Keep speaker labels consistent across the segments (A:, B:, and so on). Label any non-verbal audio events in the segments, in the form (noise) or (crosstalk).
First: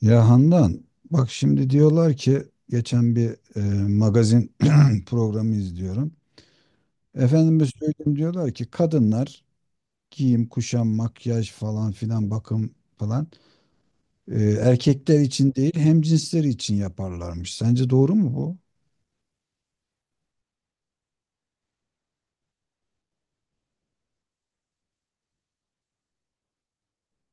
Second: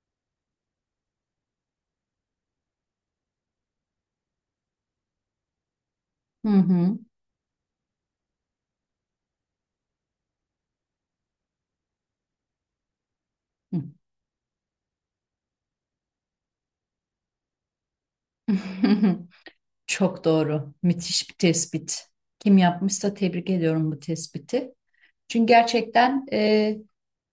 A: Ya Handan, bak şimdi diyorlar ki geçen bir e, magazin (clears throat) programı izliyorum.
B: Hı hı.
A: Efendime söyleyeyim diyorlar ki kadınlar giyim, kuşam, makyaj falan filan bakım falan,
B: Hı.
A: erkekler için değil, hem cinsleri için yaparlarmış. Sence doğru mu bu?
B: (laughs) Çok doğru. Müthiş bir tespit. Kim yapmışsa tebrik ediyorum bu tespiti. Çünkü gerçekten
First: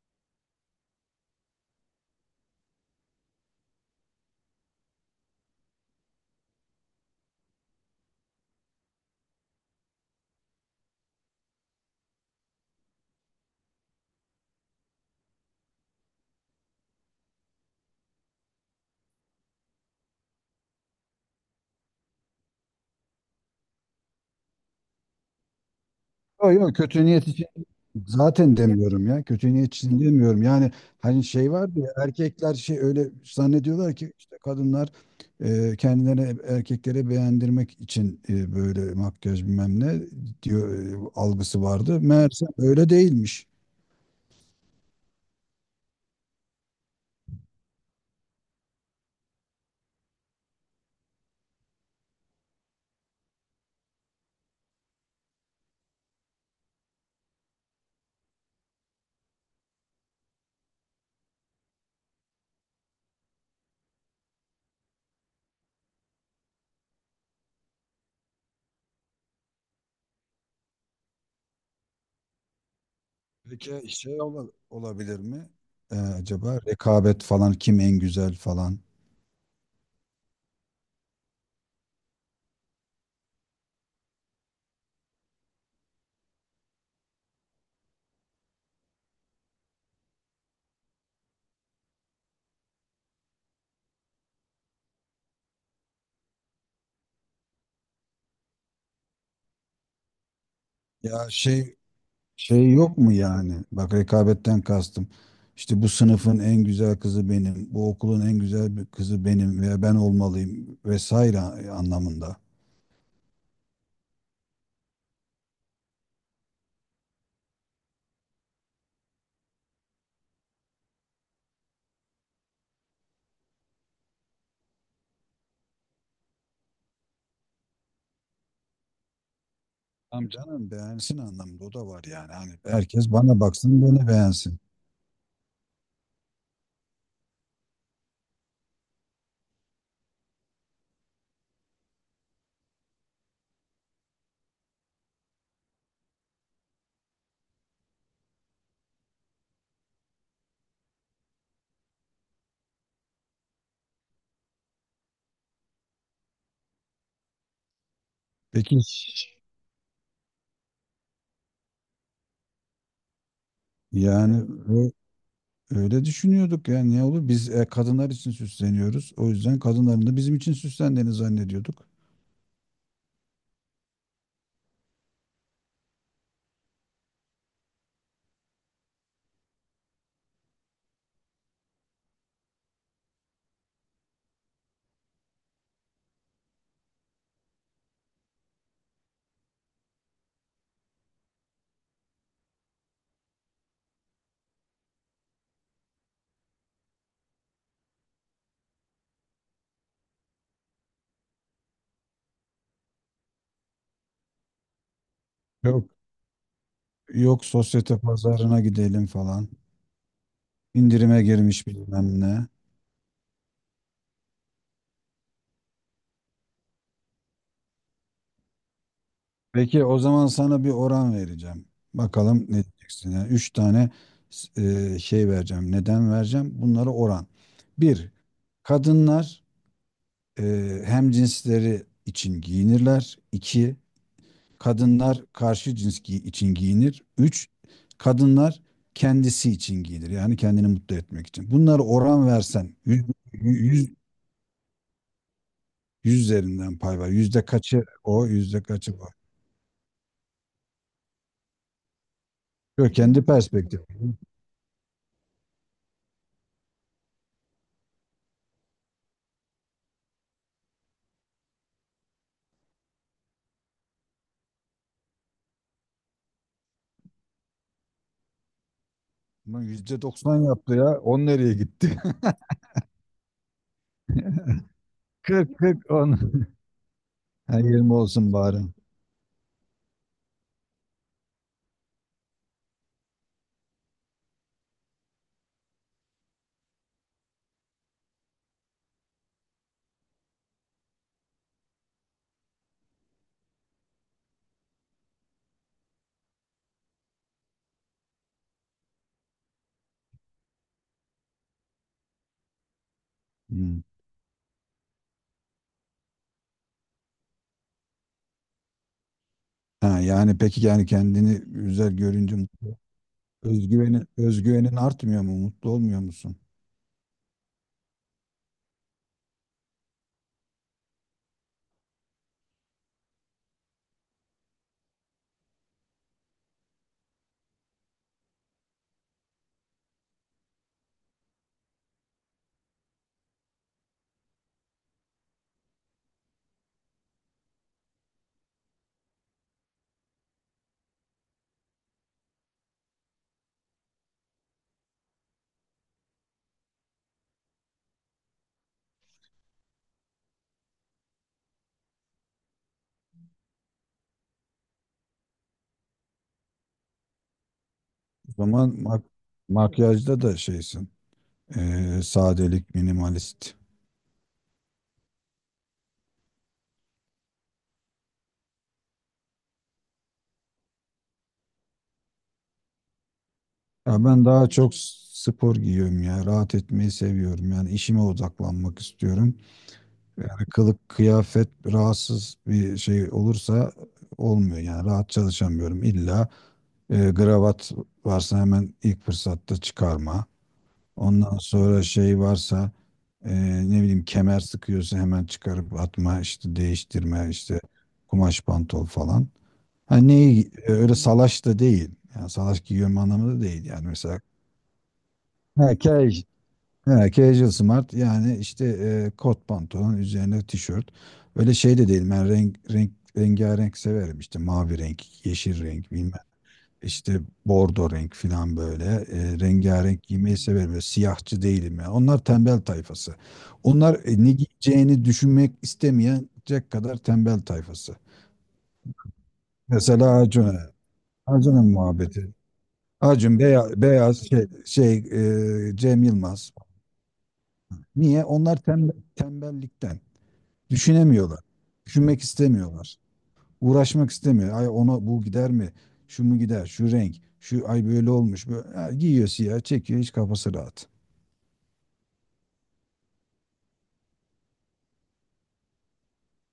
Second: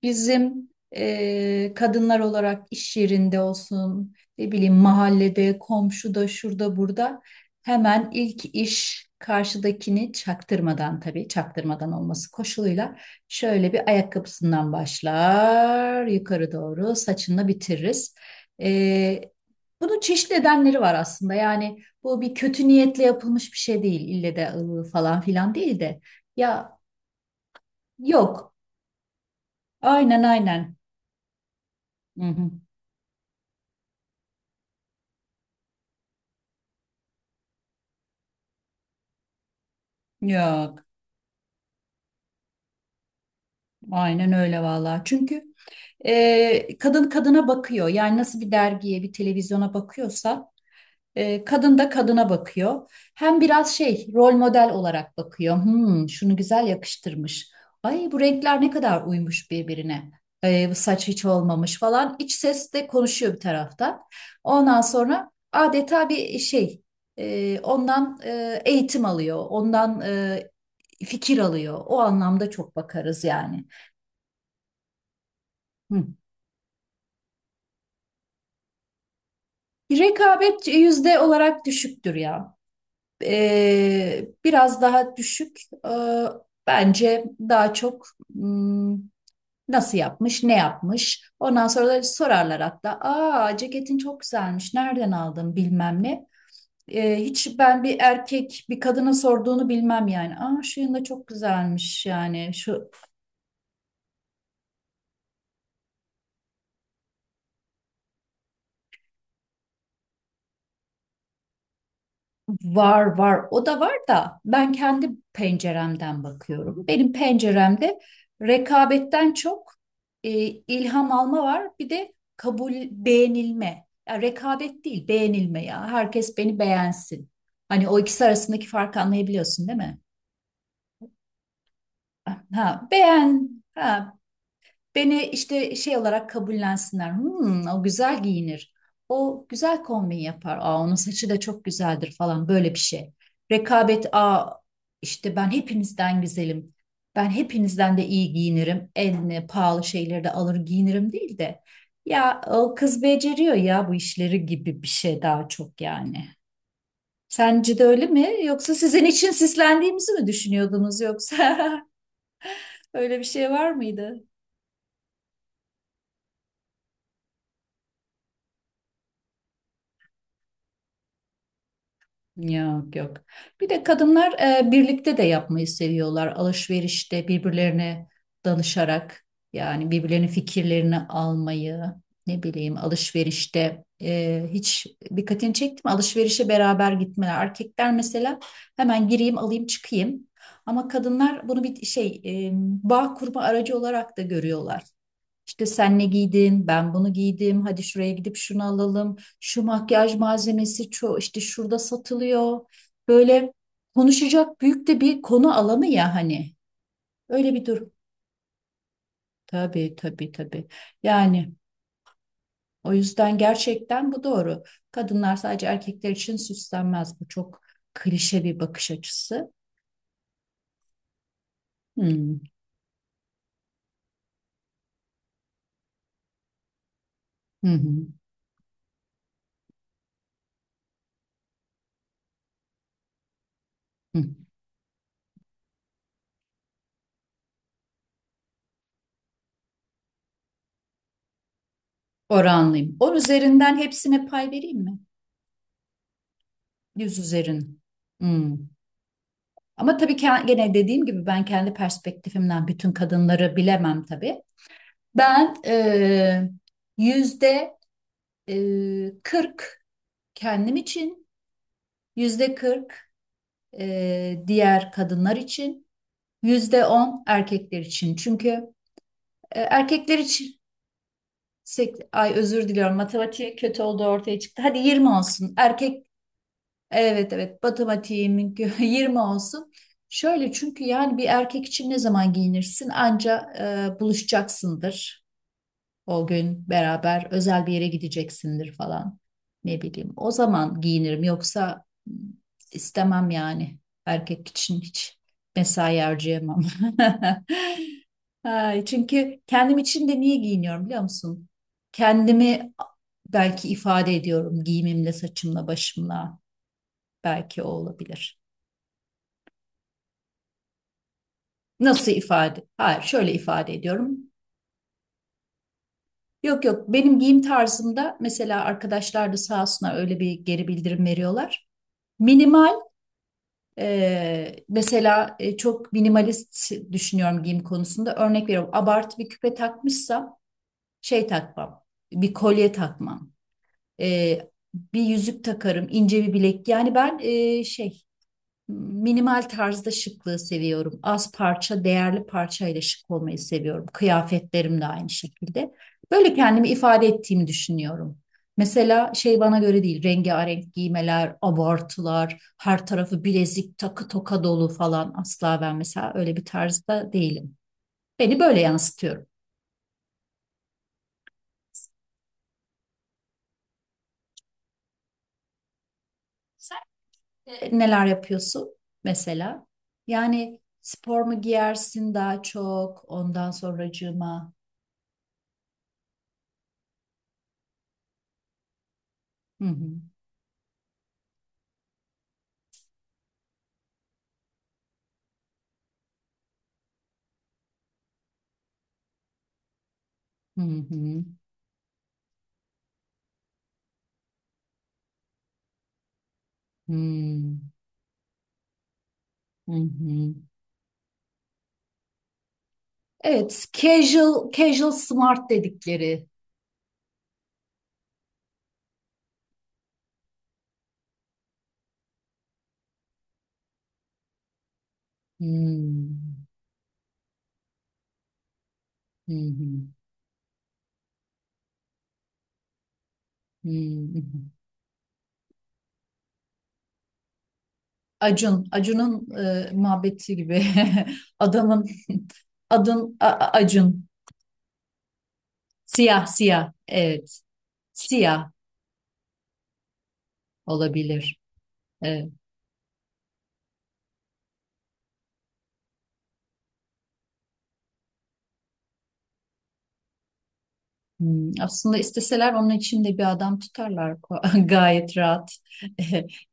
B: bizim kadınlar olarak iş yerinde olsun, ne bileyim mahallede, komşuda, şurada, burada hemen ilk iş karşıdakini çaktırmadan, tabii çaktırmadan olması koşuluyla şöyle bir ayakkabısından başlar, yukarı doğru saçını bitiririz. E, Bunun çeşitli nedenleri var aslında. Yani bu bir kötü niyetle yapılmış bir şey değil. İlle de falan filan değil de.
A: Yok yok,
B: Ya
A: kötü niyet için
B: yok.
A: zaten demiyorum ya. Kötü niyet için
B: Aynen
A: demiyorum. Yani
B: aynen.
A: hani şey vardı ya,
B: Hı hı.
A: erkekler şey öyle zannediyorlar ki işte kadınlar kendilerine, erkeklere beğendirmek için böyle makyaj bilmem ne diyor
B: Yok.
A: algısı vardı. Meğerse öyle değilmiş.
B: Aynen öyle vallahi. Çünkü kadın kadına bakıyor. Yani nasıl bir dergiye, bir televizyona bakıyorsa kadın da kadına bakıyor. Hem biraz şey rol model olarak bakıyor. Hmm, şunu güzel yakıştırmış. Ay bu renkler ne kadar uymuş birbirine. Bu saç hiç olmamış falan. İç ses de konuşuyor bir tarafta. Ondan sonra adeta bir şey, ondan eğitim alıyor. Ondan fikir alıyor. O anlamda çok bakarız yani.
A: Peki şey olabilir mi?
B: Hı.
A: Acaba rekabet falan, kim en güzel falan?
B: Rekabet yüzde olarak düşüktür ya. Biraz daha düşük. E, Bence daha çok, hmm, nasıl yapmış, ne yapmış. Ondan sonra da sorarlar hatta. Aa, ceketin çok güzelmiş. Nereden aldın bilmem ne. Hiç ben bir erkek bir kadına sorduğunu bilmem yani. Aa, şu yanda
A: Ya
B: çok
A: şey
B: güzelmiş yani.
A: Şey
B: Şu
A: yok mu yani? Bak, rekabetten kastım. İşte bu sınıfın en güzel kızı benim, bu okulun en güzel bir kızı benim, veya ben olmalıyım vesaire anlamında.
B: var var o da var da ben kendi penceremden bakıyorum. Benim penceremde rekabetten çok, ilham alma var, bir de kabul, beğenilme. Ya rekabet değil, beğenilme, ya herkes beni beğensin. Hani o ikisi arasındaki farkı anlayabiliyorsun değil mi?
A: Tamam canım, beğensin anlamında o da var yani. Hani
B: Ha
A: herkes bana
B: beğen,
A: baksın, beni
B: ha
A: beğensin.
B: beni işte şey olarak kabullensinler. Hmm, o güzel giyinir. O güzel kombin yapar. Aa, onun saçı da çok güzeldir falan böyle bir şey. Rekabet, aa işte ben hepinizden güzelim. Ben hepinizden de iyi giyinirim. En pahalı şeyleri de alır giyinirim değil de. Ya o kız beceriyor ya bu işleri gibi bir şey daha çok yani. Sence de öyle mi? Yoksa
A: Peki
B: sizin için sislendiğimizi mi düşünüyordunuz yoksa? (laughs) Öyle bir şey var mıydı?
A: yani, ö- öyle düşünüyorduk yani, ne olur biz kadınlar için süsleniyoruz. O yüzden kadınların da bizim için süslendiğini zannediyorduk.
B: Yok yok. Bir de kadınlar birlikte de yapmayı seviyorlar. Alışverişte birbirlerine danışarak, yani birbirlerinin fikirlerini almayı, ne bileyim alışverişte, hiç dikkatini çekti mi? Alışverişe beraber gitmeler. Erkekler mesela hemen gireyim alayım çıkayım. Ama kadınlar bunu bir şey, bağ kurma aracı olarak da görüyorlar. İşte sen ne giydin, ben bunu giydim, hadi şuraya gidip şunu alalım, şu makyaj malzemesi ço işte şurada satılıyor. Böyle konuşacak büyük de bir konu alanı
A: Yok.
B: ya hani.
A: Yok,
B: Öyle bir durum.
A: sosyete pazarına gidelim falan.
B: Tabii tabii tabii.
A: İndirime
B: Yani
A: girmiş bilmem ne.
B: o yüzden gerçekten bu doğru. Kadınlar sadece erkekler için süslenmez. Bu çok klişe bir bakış açısı.
A: Peki o zaman sana bir oran vereceğim.
B: Hmm.
A: Bakalım ne diyeceksin. Yani üç tane şey vereceğim. Neden vereceğim? Bunları oran.
B: Hı hı.
A: Bir, kadınlar hem cinsleri için giyinirler. İki,
B: Hı.
A: kadınlar karşı cins için giyinir. Üç, kadınlar kendisi için giyinir. Yani kendini mutlu etmek için. Bunları oran versen
B: Oranlıyım. 10 üzerinden
A: yüz,
B: hepsine pay vereyim mi?
A: 100 üzerinden pay var.
B: Yüz
A: Yüzde
B: üzerin.
A: kaçı o,
B: Hmm.
A: yüzde kaçı var.
B: Ama tabii ki gene dediğim gibi ben kendi perspektifimden bütün
A: Yok, kendi
B: kadınları
A: perspektif.
B: bilemem tabii. Ben yüzde 40 kendim için, yüzde kırk, diğer kadınlar için, yüzde 10 erkekler için. Çünkü
A: Bunun
B: erkekler
A: %90
B: için
A: yaptı ya. 10 nereye
B: sek-
A: gitti?
B: ay özür diliyorum matematiğe kötü olduğu ortaya çıktı. Hadi 20
A: (laughs)
B: olsun.
A: 40 40
B: Erkek
A: 10. (laughs)
B: evet
A: Ha,
B: evet
A: 20 olsun
B: matematiğimin
A: bari.
B: (laughs) 20 olsun. Şöyle çünkü yani bir erkek için ne zaman giyinirsin? Anca buluşacaksındır. O gün beraber özel bir yere gideceksindir falan. Ne bileyim. O zaman giyinirim yoksa istemem yani. Erkek için hiç mesai harcayamam. (laughs) Ay, çünkü kendim için de niye giyiniyorum biliyor musun? Kendimi belki
A: Hmm.
B: ifade ediyorum giyimimle, saçımla, başımla. Belki o olabilir.
A: Ha, yani peki yani kendini güzel
B: Nasıl
A: görünce
B: ifade? Hayır, şöyle ifade
A: özgüvenin
B: ediyorum.
A: özgüvenin artmıyor mu? Mutlu olmuyor musun?
B: Yok yok benim giyim tarzımda mesela arkadaşlar da sağ olsunlar öyle bir geri bildirim veriyorlar. Minimal, mesela çok minimalist düşünüyorum giyim konusunda, örnek veriyorum abartı bir küpe takmışsam şey takmam, bir kolye takmam, e, bir yüzük takarım, ince bir bilek, yani ben şey minimal tarzda şıklığı seviyorum. Az parça, değerli parçayla şık olmayı seviyorum. Kıyafetlerim de aynı şekilde. Böyle kendimi ifade ettiğimi düşünüyorum. Mesela şey bana göre değil. Rengarenk giymeler, abartılar, her tarafı bilezik, takı toka dolu falan asla, ben mesela öyle bir tarzda değilim.
A: O
B: Beni böyle
A: zaman
B: yansıtıyorum.
A: makyajda da şeysin. Sadelik, minimalist.
B: Sen neler yapıyorsun mesela? Yani spor mu giyersin daha çok? Ondan
A: Ya ben daha
B: sonracığıma.
A: çok spor giyiyorum ya. Rahat etmeyi seviyorum. Yani işime odaklanmak istiyorum.
B: Hı hı.
A: Yani kılık kıyafet rahatsız bir şey olursa olmuyor yani, rahat çalışamıyorum. İlla gravat varsa hemen ilk fırsatta çıkarma.
B: Hı hı.
A: Ondan sonra şey varsa, e, ne bileyim, kemer sıkıyorsa hemen çıkarıp atma işte, değiştirme işte,
B: Hmm.
A: kumaş pantol falan.
B: Hı
A: Hani
B: hı.
A: neyi öyle salaş da değil. Yani salaş giyiyorum anlamında
B: Evet,
A: değil yani, mesela.
B: casual casual smart
A: Ha, kej.
B: dedikleri.
A: He, casual smart yani işte kot pantolon üzerine tişört. Öyle şey de değil. Ben rengarenk severim. İşte mavi renk, yeşil renk bilmem.
B: Hmm.
A: İşte bordo renk falan böyle.
B: Hı hı.
A: Rengarenk giymeyi severim. Böyle siyahçı değilim ya. Onlar tembel tayfası.
B: Hı
A: Onlar
B: hı.
A: ne giyeceğini düşünmek istemeyecek kadar tembel tayfası.
B: Acun, Acun'un
A: Mesela
B: muhabbeti gibi.
A: Acun'a.
B: (laughs)
A: Acun'un
B: Adamın (laughs)
A: muhabbeti.
B: adın
A: Acun beyaz,
B: Acun.
A: beyaz şey, Cem
B: Siyah,
A: Yılmaz.
B: siyah. Evet.
A: Niye?
B: Siyah
A: Onlar tembel, tembellikten.
B: olabilir.
A: Düşünemiyorlar. Düşünmek
B: Evet.
A: istemiyorlar. Uğraşmak istemiyor. Ay, ona bu gider mi? Şu mu gider? Şu renk. Şu, ay böyle olmuş. Böyle. Ha, giyiyor siyah, çekiyor. Hiç kafası rahat.
B: Hmm, aslında isteseler onun için de bir adam tutarlar ko- (laughs) gayet rahat (laughs)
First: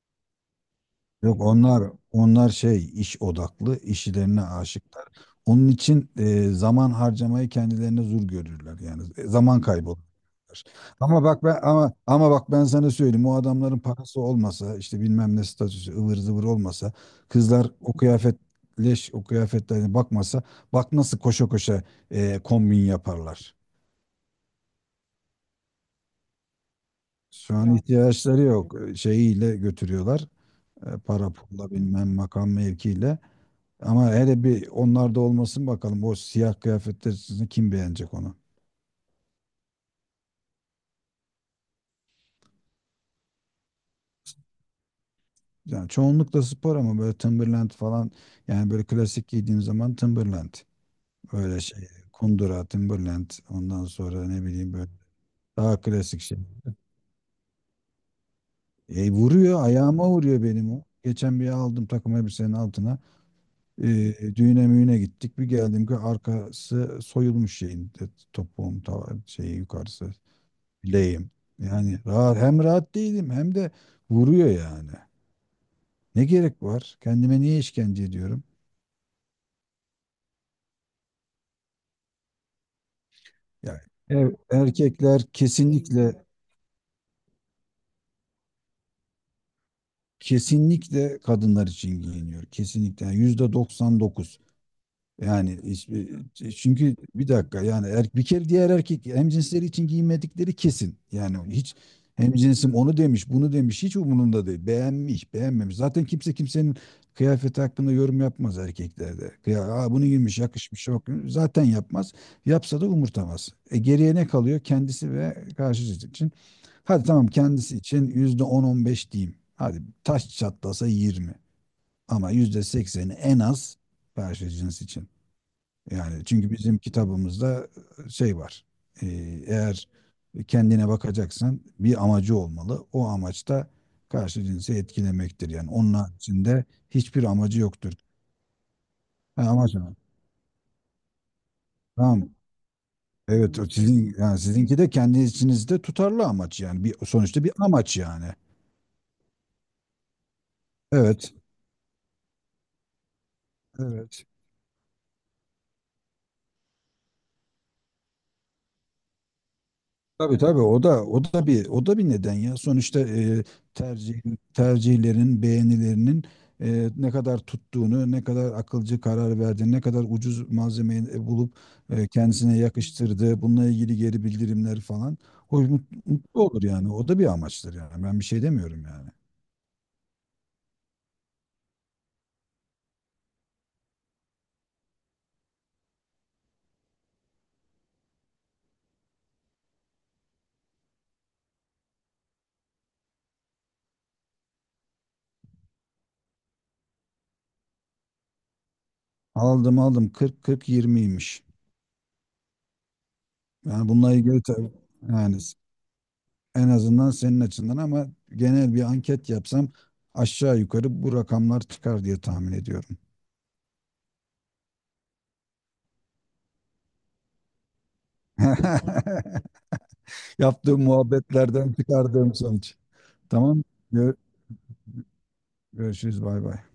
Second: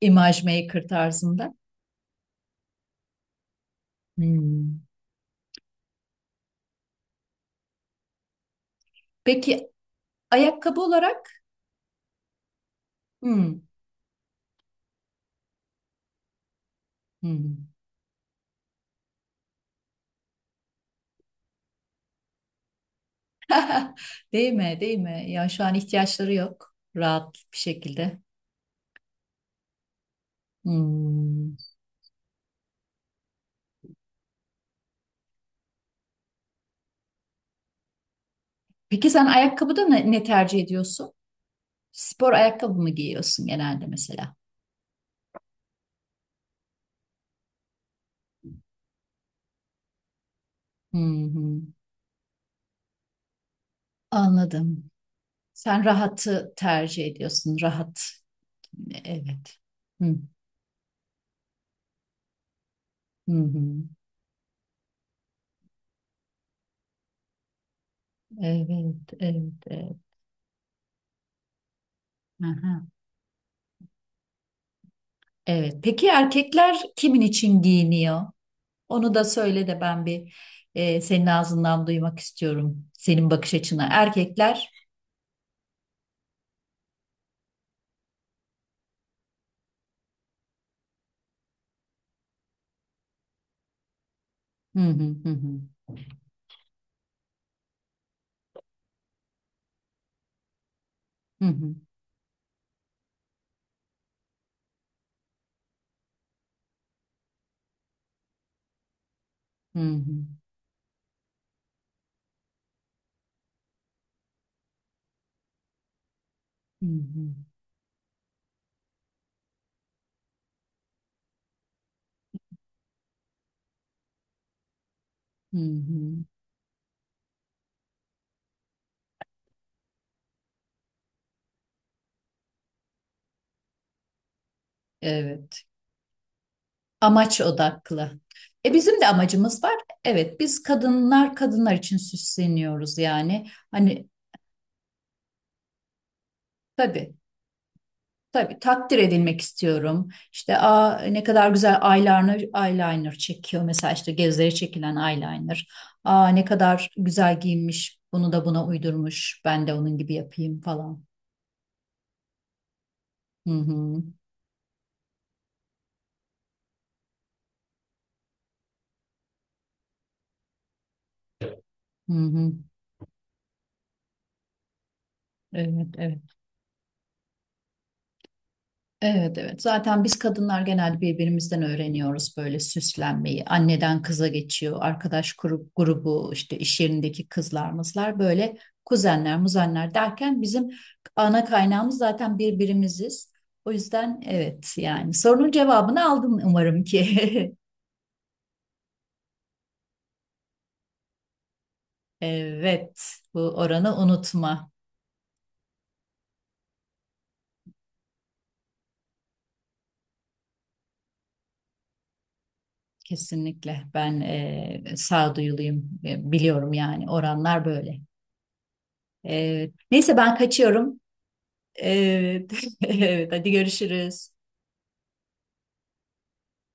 B: imaj maker
A: Yok,
B: tarzında.
A: onlar şey iş odaklı, işlerine
B: Hmm.
A: aşıklar. Onun için zaman harcamayı kendilerine zor görürler yani, zaman
B: Peki
A: kaybı olur.
B: ayakkabı
A: Ama
B: olarak?
A: bak ben ama ama bak ben sana söyleyeyim, o
B: Hmm.
A: adamların parası olmasa, işte bilmem ne statüsü, ıvır zıvır olmasa,
B: Hmm.
A: kızlar o kıyafet leş o kıyafetlerine bakmasa, bak nasıl koşa koşa kombin yaparlar.
B: (laughs) Değil mi? Değil mi? Ya şu an ihtiyaçları yok. Rahat
A: Şu
B: bir
A: an
B: şekilde.
A: ihtiyaçları yok. Şeyiyle götürüyorlar. Para
B: Hmm.
A: pulla bilmem, makam mevkiyle. Ama hele bir onlarda olmasın bakalım. O siyah kıyafetler sizi kim beğenecek onu?
B: Peki sen ayakkabıda ne, ne tercih ediyorsun? Spor ayakkabı mı giyiyorsun genelde mesela?
A: Yani çoğunlukla spor, ama böyle Timberland falan, yani böyle klasik giydiğim zaman Timberland.
B: Hı hı.
A: Öyle şey, kundura Timberland, ondan sonra ne bileyim
B: Anladım.
A: böyle, daha
B: Sen
A: klasik şey.
B: rahatı tercih ediyorsun. Rahat. Evet.
A: Vuruyor ayağıma,
B: Hı
A: vuruyor benim o. Geçen bir aldım takım elbisenin altına.
B: hı. Hı.
A: E, Düğüne müğüne gittik. Bir geldim ki arkası soyulmuş şeyin, topuğum
B: Evet,
A: ta,
B: evet,
A: şeyi
B: evet.
A: yukarısı. Bileyim. Yani rahat, hem
B: Aha.
A: rahat değilim hem de vuruyor yani.
B: Evet. Peki
A: Ne gerek
B: erkekler
A: var?
B: kimin
A: Kendime niye
B: için
A: işkence
B: giyiniyor?
A: ediyorum?
B: Onu da söyle de ben bir, senin ağzından duymak istiyorum. Senin bakış
A: Yani
B: açına. Erkekler.
A: erkekler kesinlikle kesinlikle kadınlar için giyiniyor. Kesinlikle. Yani %99.
B: Hı hı hı
A: Yani
B: hı.
A: çünkü bir dakika yani, bir kere, diğer erkek hemcinsleri için giyinmedikleri kesin. Yani
B: Hı hı
A: hiç hemcinsim onu demiş, bunu demiş, hiç umurunda değil. Beğenmiş, beğenmemiş. Zaten kimse kimsenin kıyafeti hakkında yorum yapmaz erkeklerde. Ya,
B: hı
A: aa, bunu
B: hı.
A: giymiş, yakışmış, yok. Zaten yapmaz. Yapsa da umurtamaz. Geriye ne kalıyor? Kendisi ve karşı cins için.
B: Hı
A: Hadi tamam,
B: hı.
A: kendisi için yüzde on on beş diyeyim. Hadi taş çatlasa 20. Ama %80'i en az karşı cins için.
B: Hı hı.
A: Yani çünkü bizim kitabımızda şey var. Ee, Eğer kendine bakacaksan bir amacı olmalı. O amaç da karşı cinsi etkilemektir.
B: Evet.
A: Yani onun haricinde hiçbir
B: Amaç
A: amacı yoktur.
B: odaklı. E bizim de
A: Ha,
B: amacımız var.
A: amaç ama.
B: Evet, biz kadınlar kadınlar için
A: Tamam.
B: süsleniyoruz yani.
A: Evet, o
B: Hani
A: sizin yani, sizinki de kendi içinizde tutarlı amaç yani, bir
B: tabii,
A: sonuçta bir amaç yani.
B: tabii takdir edilmek istiyorum. İşte aa ne
A: Evet.
B: kadar güzel eyeliner eyeliner çekiyor. Mesela işte
A: Evet.
B: gözleri çekilen eyeliner. Aa ne kadar güzel giyinmiş. Bunu da buna uydurmuş. Ben de onun gibi
A: Tabii
B: yapayım
A: tabii,
B: falan.
A: o da bir neden ya. Sonuçta,
B: Hı hı.
A: tercih tercihlerin, beğenilerinin, ne kadar tuttuğunu, ne kadar akılcı karar verdiğini, ne kadar ucuz malzemeyi bulup
B: Hı hı.
A: kendisine yakıştırdığı, bununla ilgili geri bildirimler falan. O
B: Evet, evet.
A: mutlu olur yani. O da bir amaçtır yani. Ben bir şey demiyorum yani.
B: Evet evet. Zaten biz kadınlar genelde birbirimizden öğreniyoruz böyle süslenmeyi. Anneden kıza geçiyor. Arkadaş grup, grubu işte iş yerindeki kızlar mızlar böyle kuzenler muzenler derken bizim ana kaynağımız zaten birbirimiziz. O yüzden evet yani sorunun cevabını aldın umarım ki. (laughs)
A: Aldım, 40 40 yirmiymiş.
B: Evet, bu
A: Yani
B: oranı
A: bununla ilgili tabii
B: unutma.
A: yani, en azından senin açından ama, genel bir anket yapsam aşağı yukarı bu rakamlar çıkar diye tahmin ediyorum.
B: Kesinlikle ben sağduyuluyum. E, biliyorum yani oranlar böyle.
A: (laughs)
B: Evet. Neyse ben
A: Yaptığım
B: kaçıyorum. Evet. (laughs)
A: muhabbetlerden çıkardığım sonuç.
B: Evet, hadi
A: Tamam. Gör-
B: görüşürüz.
A: Görüşürüz. Bay bay.